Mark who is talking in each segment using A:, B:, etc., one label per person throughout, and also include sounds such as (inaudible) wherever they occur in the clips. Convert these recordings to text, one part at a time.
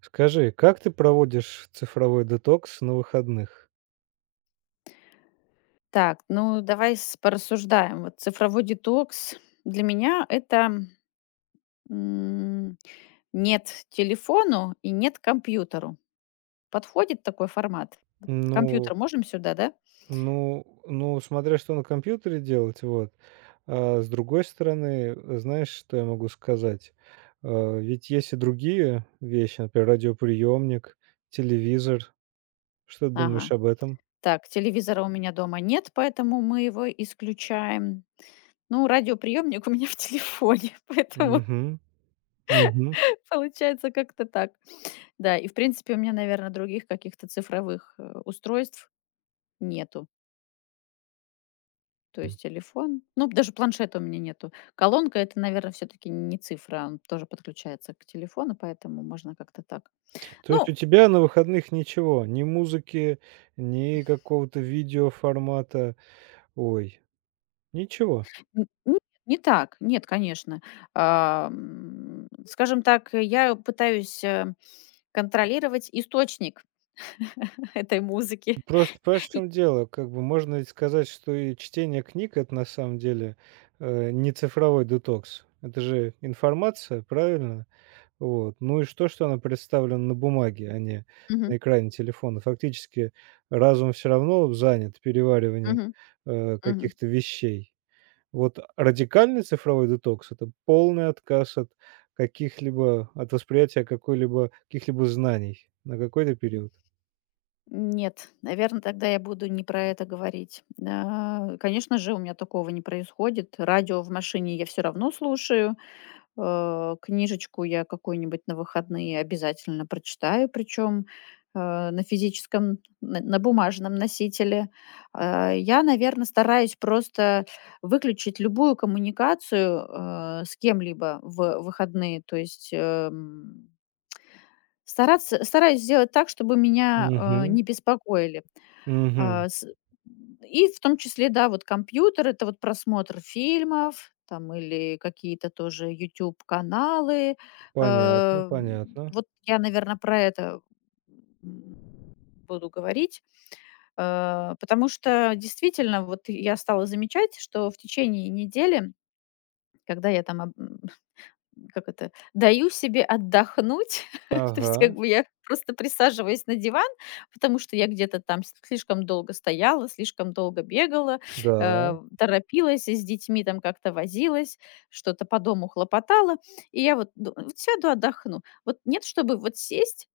A: Скажи, как ты проводишь цифровой детокс на выходных?
B: Так, ну давай порассуждаем. Вот цифровой детокс для меня это м, нет телефону и нет компьютеру. Подходит такой формат? Вот
A: Ну
B: компьютер можем сюда, да?
A: ну, смотря что на компьютере делать, вот. А с другой стороны, знаешь, что я могу сказать? А, ведь есть и другие вещи, например, радиоприемник, телевизор. Что ты думаешь
B: Ага.
A: об этом?
B: Так, телевизора у меня дома нет, поэтому мы его исключаем. Ну, радиоприемник у меня в телефоне, (laughs) поэтому
A: Мгм. Мгм.
B: получается как-то так. Да, и в принципе у меня, наверное, других каких-то цифровых устройств нету. То есть телефон, ну, даже планшета у меня нету. Колонка- это, наверное, все таки не цифра, он тоже подключается к телефону, поэтому можно как-то так.
A: То есть
B: Ну,
A: у тебя на выходных ничего? Ни музыки, ни какого-то видеоформата? Ой, ничего?
B: н нет, не так, нет, конечно. Скажем так, я пытаюсь, контролировать источник (laughs) этой музыки.
A: Просто понимаешь, в чем дело? Как бы можно ведь сказать, что и чтение книг- это на самом деле, не цифровой детокс. Это же информация, правильно? Вот. Ну и что, что она представлена на бумаге, а не
B: Мгм,
A: на экране телефона? Фактически разум все равно занят перевариванием,
B: мгм, мгм.
A: каких-то вещей. Вот радикальный цифровой детокс- это полный отказ от каких-либо от восприятия какой-либо каких-либо знаний на какой-то период.
B: Нет, наверное, тогда я буду не про это говорить. А, конечно же, у меня такого не происходит. Радио в машине я все равно слушаю. Книжечку я какую-нибудь на выходные обязательно прочитаю, причем э, на физическом, на бумажном носителе. Я, наверное, стараюсь просто выключить любую коммуникацию с кем-либо в выходные. То есть стараюсь сделать так, чтобы меня
A: Мгм.
B: не беспокоили. А, с И в том числе, да, вот компьютер- это вот просмотр фильмов там или какие-то тоже YouTube каналы.
A: Понятно,
B: Эм,
A: понятно.
B: вот я, наверное, про это, м, буду говорить. Потому что действительно вот я стала замечать, что в течение недели, когда я там как это, даю себе отдохнуть. (laughs) То
A: Ага,
B: есть как бы я просто присаживаюсь на диван, потому что я где-то там слишком долго стояла, слишком долго бегала,
A: да,
B: торопилась с детьми, там как-то возилась, что-то по дому хлопотала. И я вот, вот сяду отдохну. Вот нет, чтобы вот сесть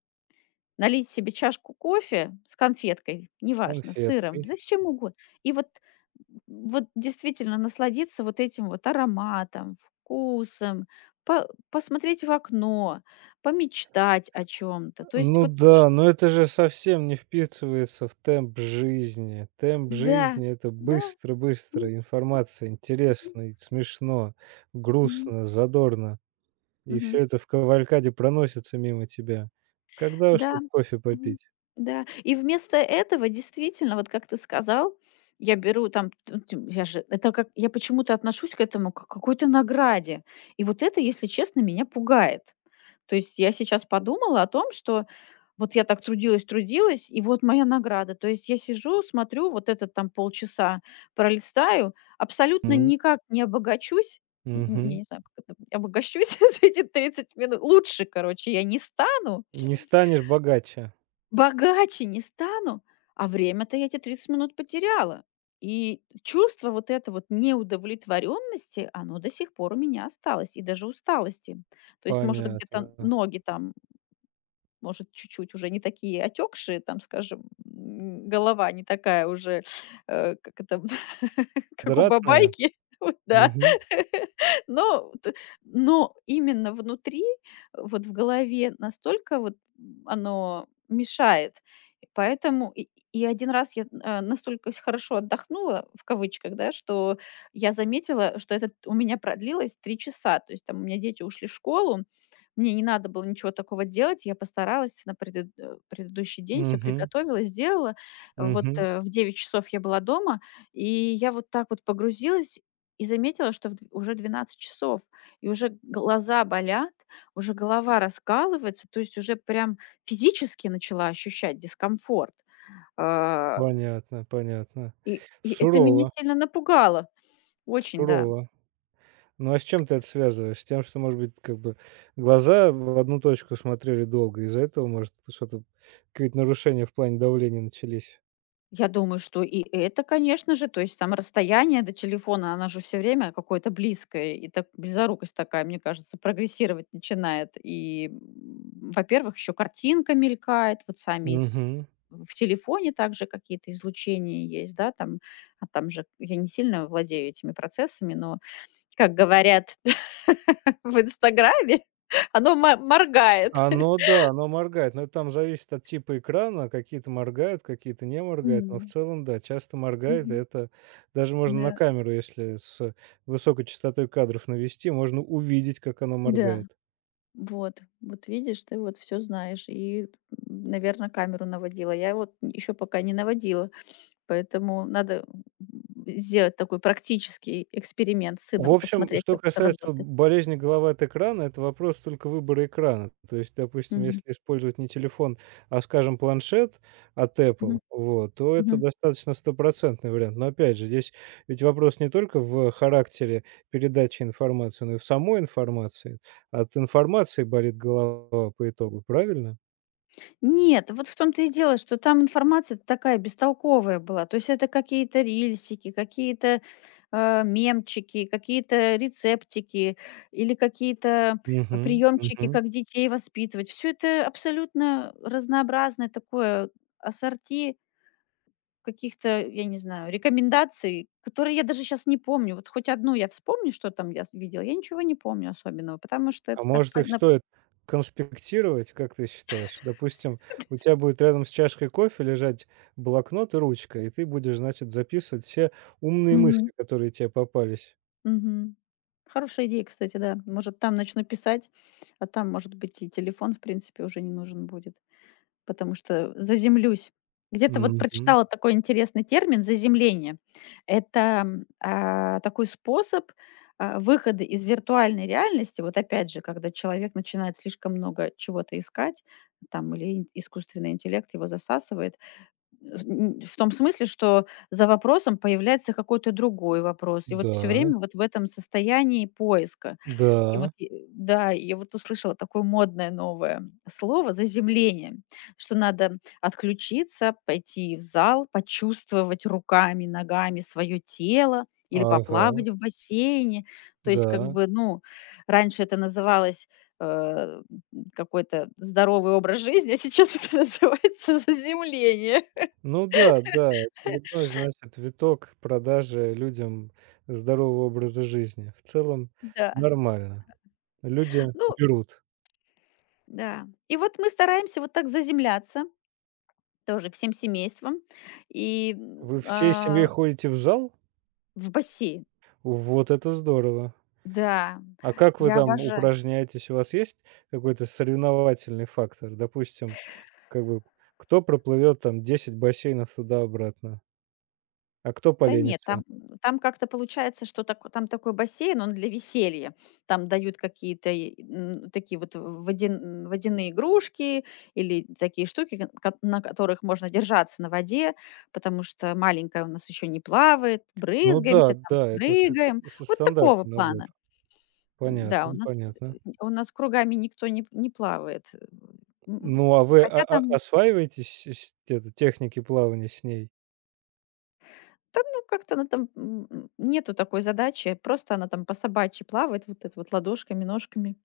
B: налить себе чашку кофе с конфеткой, неважно, с сыром,
A: конфеткой.
B: да с чем угодно. И вот, вот действительно насладиться вот этим вот ароматом, вкусом, посмотреть в окно, помечтать о чем-то. То есть
A: Ну
B: вот,
A: да, но это же совсем не вписывается в темп жизни. Темп
B: да,
A: жизни- это
B: да. М,
A: быстро-быстро, информация,
B: мгм,
A: интересно и смешно,
B: мгм,
A: грустно, задорно. И все
B: мгм.
A: это в кавалькаде проносится мимо тебя. Когда уж
B: Да,
A: тут кофе
B: мгм,
A: попить?
B: да. И вместо этого, действительно, вот как ты сказал, я беру там, т тю я же это как я почему-то отношусь к этому как к какой-то награде. И вот это, если честно, меня пугает. То есть я сейчас подумала о том, что вот я так трудилась, трудилась, и вот моя награда. То есть я сижу, смотрю, вот этот там полчаса пролистаю, абсолютно
A: М,
B: никак не обогачусь. Я
A: мгм.
B: не знаю, как это обогащусь (laughs) за эти 30 минут. Лучше, короче, я не стану,
A: Не станешь богаче.
B: богаче не стану, а время-то я эти 30 минут потеряла. И чувство вот это вот неудовлетворенности, оно до сих пор у меня осталось, и даже усталости. То есть, может,
A: Понятно.
B: где-то ноги там может, чуть-чуть уже не такие отекшие, там, скажем, голова не такая уже, как это, (laughs) как у
A: Квадратная?
B: бабайки, (laughs) вот, да.
A: Угу,
B: (laughs) Но, но именно внутри, вот в голове настолько вот оно мешает. И поэтому и один раз я настолько хорошо отдохнула, в кавычках, да, что я заметила, что это у меня продлилось 3 часа. То есть там у меня дети ушли в школу, мне не надо было ничего такого делать. Я постаралась на предыдущий день, все
A: угу,
B: приготовила, сделала. Вот,
A: угу.
B: в 9 часов я была дома, и я вот так вот погрузилась и заметила, что в дв уже 12 часов, и уже глаза болят, уже голова раскалывается, то есть уже прям физически начала ощущать дискомфорт. А,
A: Понятно, понятно.
B: и это меня
A: Сурово,
B: сильно напугало. Очень, да.
A: сурово. Ну, а с чем ты это связываешь? С тем, что, может быть, как бы глаза в одну точку смотрели долго, из-за этого, может, что-то какие-то нарушения в плане давления начались?
B: Я думаю, что и это, конечно же. То есть там расстояние до телефона, она же все время какое-то близкое. И так близорукость такая, мне кажется, прогрессировать начинает. И, во-первых, еще картинка мелькает, вот
A: Мгм.
B: в телефоне также какие-то излучения есть, да, там, а там же я не сильно владею этими процессами, но, как говорят (laughs) в Инстаграме, (laughs) оно моргает. (laughs)
A: Оно, да, оно моргает, но это там зависит от типа экрана. Какие-то моргают, какие-то не моргают, но в
B: М,
A: целом, да, часто моргает. И
B: мгм.
A: это даже можно на
B: Да,
A: камеру, если с высокой частотой кадров навести, можно увидеть, как оно
B: да.
A: моргает.
B: Вот, вот видишь, ты вот все знаешь и, наверное, камеру наводила. Я вот еще пока не наводила, поэтому надо, сделать такой практический эксперимент с
A: В
B: сыном,
A: общем,
B: посмотреть,
A: что
B: как это
A: касается
B: работает.
A: болезни головы от экрана, это вопрос только выбора экрана. То есть, допустим, если
B: Мгм.
A: использовать не телефон, а, скажем, планшет от Apple,
B: Мгм.
A: вот, то это
B: Мгм.
A: достаточно стопроцентный вариант. Но опять же, здесь ведь вопрос не только в характере передачи информации, но и в самой информации. От информации болит голова по итогу, правильно?
B: Нет, вот в том-то и дело, что там информация такая бестолковая была. То есть это какие-то рильсики, какие-то мемчики, какие-то рецептики или какие-то
A: Мгм.
B: приемчики, как детей воспитывать. Все это абсолютно разнообразное такое ассорти каких-то, я не знаю, рекомендаций, которые я даже сейчас не помню. Вот хоть одну я вспомню, что там я видела, я ничего не помню особенного, потому что
A: А
B: это так...
A: может,
B: по-
A: их стоит конспектировать, как ты считаешь? Допустим, у
B: (laughs)
A: тебя будет рядом с чашкой кофе лежать блокнот и ручка, и ты будешь, значит, записывать все умные
B: Мгм.
A: мысли, которые тебе попались.
B: Мгм. Хорошая идея, кстати, да. Может, там начну писать, а там, может быть, и телефон, в принципе, уже не нужен будет, потому что заземлюсь. Где-то вот
A: Мгм.
B: прочитала такой интересный термин заземление. Это такой способ выхода из виртуальной реальности. Вот опять же, когда человек начинает слишком много чего-то искать, там или искусственный интеллект его засасывает, Э, в том смысле, что за вопросом появляется какой-то другой вопрос. И вот все
A: Да,
B: время вот в этом состоянии поиска. И вот,
A: да,
B: да, я вот услышала такое модное новое слово "заземление", что надо отключиться, пойти в зал, почувствовать руками, ногами свое тело или
A: ага,
B: поплавать в бассейне. То есть как
A: да.
B: бы, ну, раньше это называлось, э, какой-то здоровый образ жизни, а сейчас (laughs) это называется заземление.
A: Ну да, да, очередной, значит, виток продажи людям здорового образа жизни. В целом
B: Да.
A: нормально. Люди
B: Ну
A: берут.
B: да. И вот мы стараемся вот так заземляться тоже всем семейством и,
A: Вы всей семьей ходите в зал?
B: в бассейн.
A: Вот это здорово.
B: Да,
A: А как вы
B: я
A: там
B: обожаю.
A: упражняетесь? У вас есть какой-то соревновательный фактор? Допустим, как бы кто проплывет там 10 бассейнов туда-обратно, а кто
B: Да нет,
A: поленится?
B: там, там как-то получается, что тако там такой бассейн, он для веселья. Там дают какие-то, и, такие вот водяные игрушки или такие штуки, ка кат на которых можно держаться на воде, потому что маленькая у нас еще не плавает,
A: Ну да,
B: брызгаемся, там
A: да, это
B: прыгаем.
A: с-
B: Вот такого
A: стандартный набор.
B: плана. Да, у
A: Понятно,
B: нас,
A: понятно.
B: у нас кругами никто не плавает. М,
A: Ну а вы
B: хотя
A: а-
B: там,
A: осваиваетесь с- это, техники плавания с ней?
B: да, ну, как-то она там, нету такой задачи. Просто она там по-собачьи плавает, вот это вот ладошками, ножками.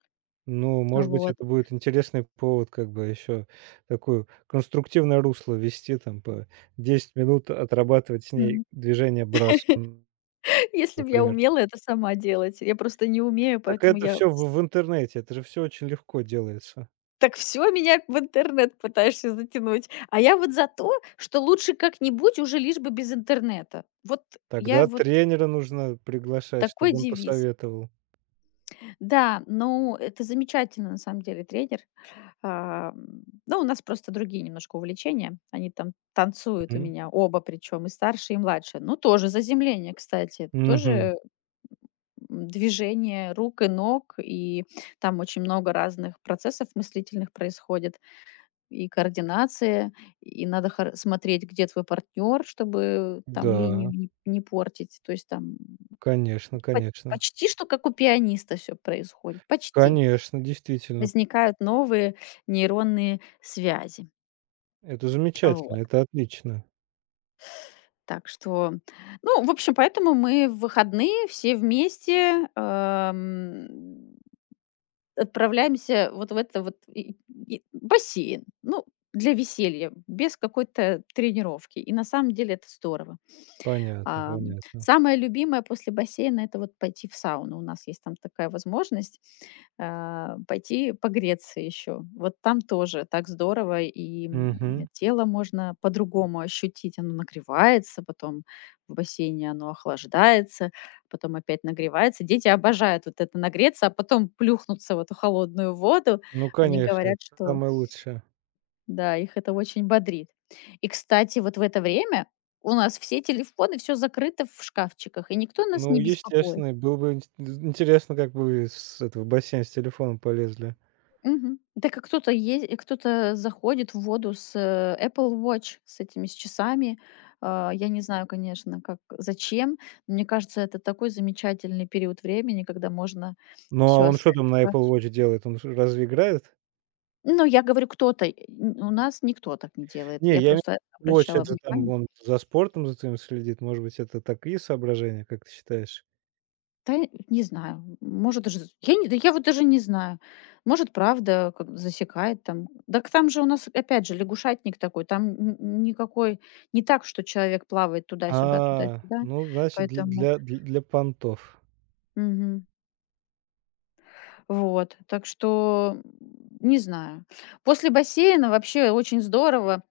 A: Ну, может быть,
B: Вот.
A: это будет интересный повод, как бы еще такое конструктивное русло вести, там, по 10 минут отрабатывать с ней
B: Мгм.
A: движение брасом,
B: (laughs) Если бы я
A: например.
B: умела это сама делать, я просто не умею,
A: Так
B: поэтому
A: это
B: я
A: все
B: с
A: в интернете, это же все очень легко делается.
B: Так все меня в интернет пытаешься затянуть. А я вот за то, что лучше как-нибудь уже лишь бы без интернета. Вот я
A: Тогда
B: вот
A: тренера нужно приглашать,
B: такой
A: чтобы он
B: девиз.
A: посоветовал.
B: Да, ну, это замечательно на самом деле тренер. Ну, у нас просто другие немножко увлечения. Они там танцуют у
A: Мгм.
B: меня оба, причем и старший, и младший. Ну, тоже заземление, кстати.
A: Мгм.
B: Тоже движение рук и ног, и там очень много разных процессов мыслительных происходит, и координация, и надо смотреть, где твой партнер, чтобы там линию
A: Да,
B: не портить. То есть там
A: конечно,
B: по-
A: конечно.
B: почти что как у пианиста все происходит, почти.
A: Конечно, действительно.
B: Возникают новые нейронные связи.
A: Это замечательно,
B: Вот.
A: это отлично.
B: Так что, ну, в общем, поэтому мы в выходные все вместе, отправляемся вот в это вот и бассейн. Ну, для веселья, без какой-то тренировки. И на самом деле это здорово.
A: Понятно, понятно.
B: Самое любимое после бассейна- это вот пойти в сауну. У нас есть там такая возможность, а, пойти погреться еще. Вот там тоже так здорово, и,
A: Мгм.
B: тело можно по-другому ощутить. Оно нагревается, потом в бассейне оно охлаждается, потом опять нагревается. Дети обожают вот это нагреться, а потом плюхнуться в эту холодную воду.
A: Ну,
B: Они
A: конечно,
B: говорят,
A: это
B: что
A: самое лучшее.
B: да, их это очень бодрит. И, кстати, вот в это время у нас все телефоны, все закрыто в шкафчиках, и никто нас
A: Ну,
B: не беспокоит.
A: естественно, было бы инте интересно, как бы вы с этого в бассейн с телефоном полезли.
B: Мгм. Так и кто-то ез кто-то заходит в воду с, Apple Watch, с этими, с часами. А, я не знаю, конечно, как, зачем. Но мне кажется, это такой замечательный период времени, когда можно
A: Ну, а
B: все
A: он что
B: оставить
A: там
B: в
A: на Apple
B: шкафчике.
A: Watch делает? Он ж разве играет?
B: Ну, я говорю, кто-то, э, н у нас никто так не делает.
A: Не,
B: Я
A: я имею
B: просто
A: в виду,
B: обращала
A: очень же там
B: внимание.
A: он за спортом за своим следит. Может быть, это такие соображения, как ты считаешь?
B: Да, не знаю, может даже я вот даже не знаю. Может, правда, как засекает там. Так там же у нас опять же лягушатник такой, там н н никакой не так, что человек плавает туда-сюда,
A: А,
B: туда-сюда,
A: ну, значит,
B: поэтому
A: дл для понтов.
B: Мгм. Вот, так что, не знаю. После бассейна вообще очень здорово.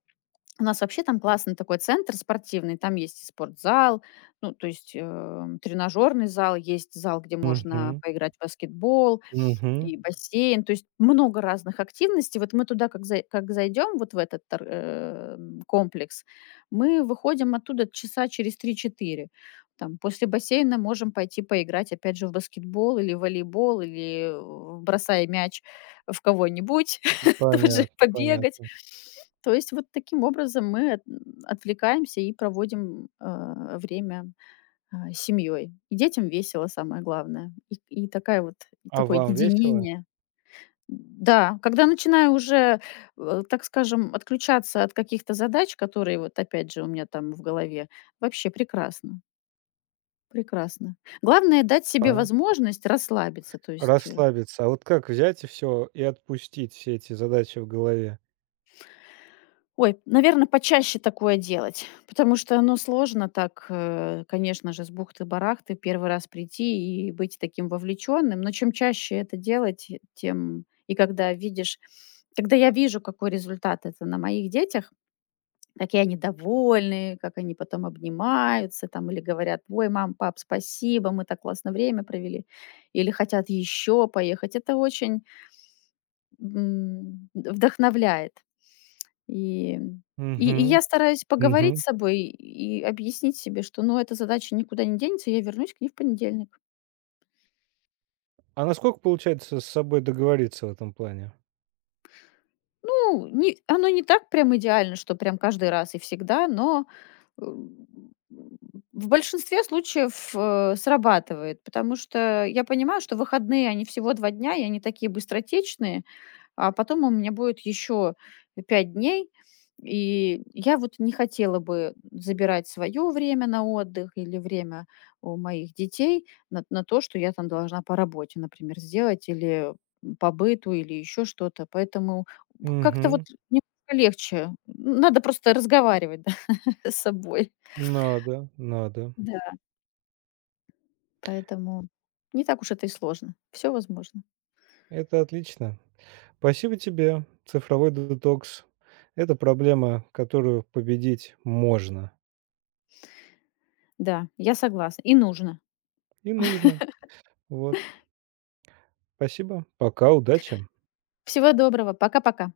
B: У нас вообще там классный такой центр спортивный, там есть и спортзал, ну, то есть, тренажерный зал, есть зал, где можно
A: Мгм,
B: поиграть в баскетбол,
A: мгм.
B: и бассейн, то есть много разных активностей. Вот мы туда как зайдем, вот в этот тор комплекс, мы выходим оттуда часа через три-четыре. Там после бассейна можем пойти поиграть опять же в баскетбол или в волейбол, или в бросай мяч в кого-нибудь, (laughs) тут же
A: Понятно,
B: побегать.
A: понятно.
B: То есть вот таким образом мы от отвлекаемся и проводим, время с семьей. И детям весело, самое главное. И такая вот, и
A: А
B: такое
A: вам весело?
B: единение. Да, когда начинаю уже, так скажем, отключаться от каких-то задач, которые вот опять же у меня там в голове, вообще прекрасно, прекрасно. Главное дать себе
A: А,
B: возможность расслабиться, то есть.
A: расслабиться. А вот как взять и все и отпустить все эти задачи в голове?
B: Ой, наверное, почаще такое делать, потому что, оно сложно так, конечно же, с бухты-барахты первый раз прийти и быть таким вовлеченным. Но чем чаще это делать, тем и когда я вижу, какой результат это на моих детях, какие они довольны, как они потом обнимаются там или говорят: "Ой, мам, пап, спасибо, мы так классно время провели", или хотят еще поехать. Это очень, вдохновляет. И и
A: Мгм,
B: я стараюсь поговорить с
A: мгм.
B: собой и объяснить себе, что, ну, эта задача никуда не денется, я вернусь к ней в понедельник.
A: А насколько получается с собой договориться в этом плане?
B: Ну, не оно не так прям идеально, что прям каждый раз и всегда, но, э, в большинстве случаев, срабатывает, потому что я понимаю, что выходные, они всего 2 дня, и они такие быстротечные. А потом у меня будет еще 5 дней, и я вот не хотела бы забирать свое время на отдых или время у моих детей на то, что я там должна по работе, например, сделать, или по быту, или еще что-то. Поэтому как-то вот
A: Мгм.
B: немного легче. Надо просто разговаривать (laughs) да, с собой.
A: Надо, надо.
B: Да. Поэтому не так уж это и сложно. Все возможно.
A: Это отлично. Спасибо тебе. Цифровой детокс- это проблема, которую победить можно
B: Да, я согласна. И нужно.
A: и нужно. Вот. Спасибо. Пока. Удачи.
B: Всего доброго. Пока-пока.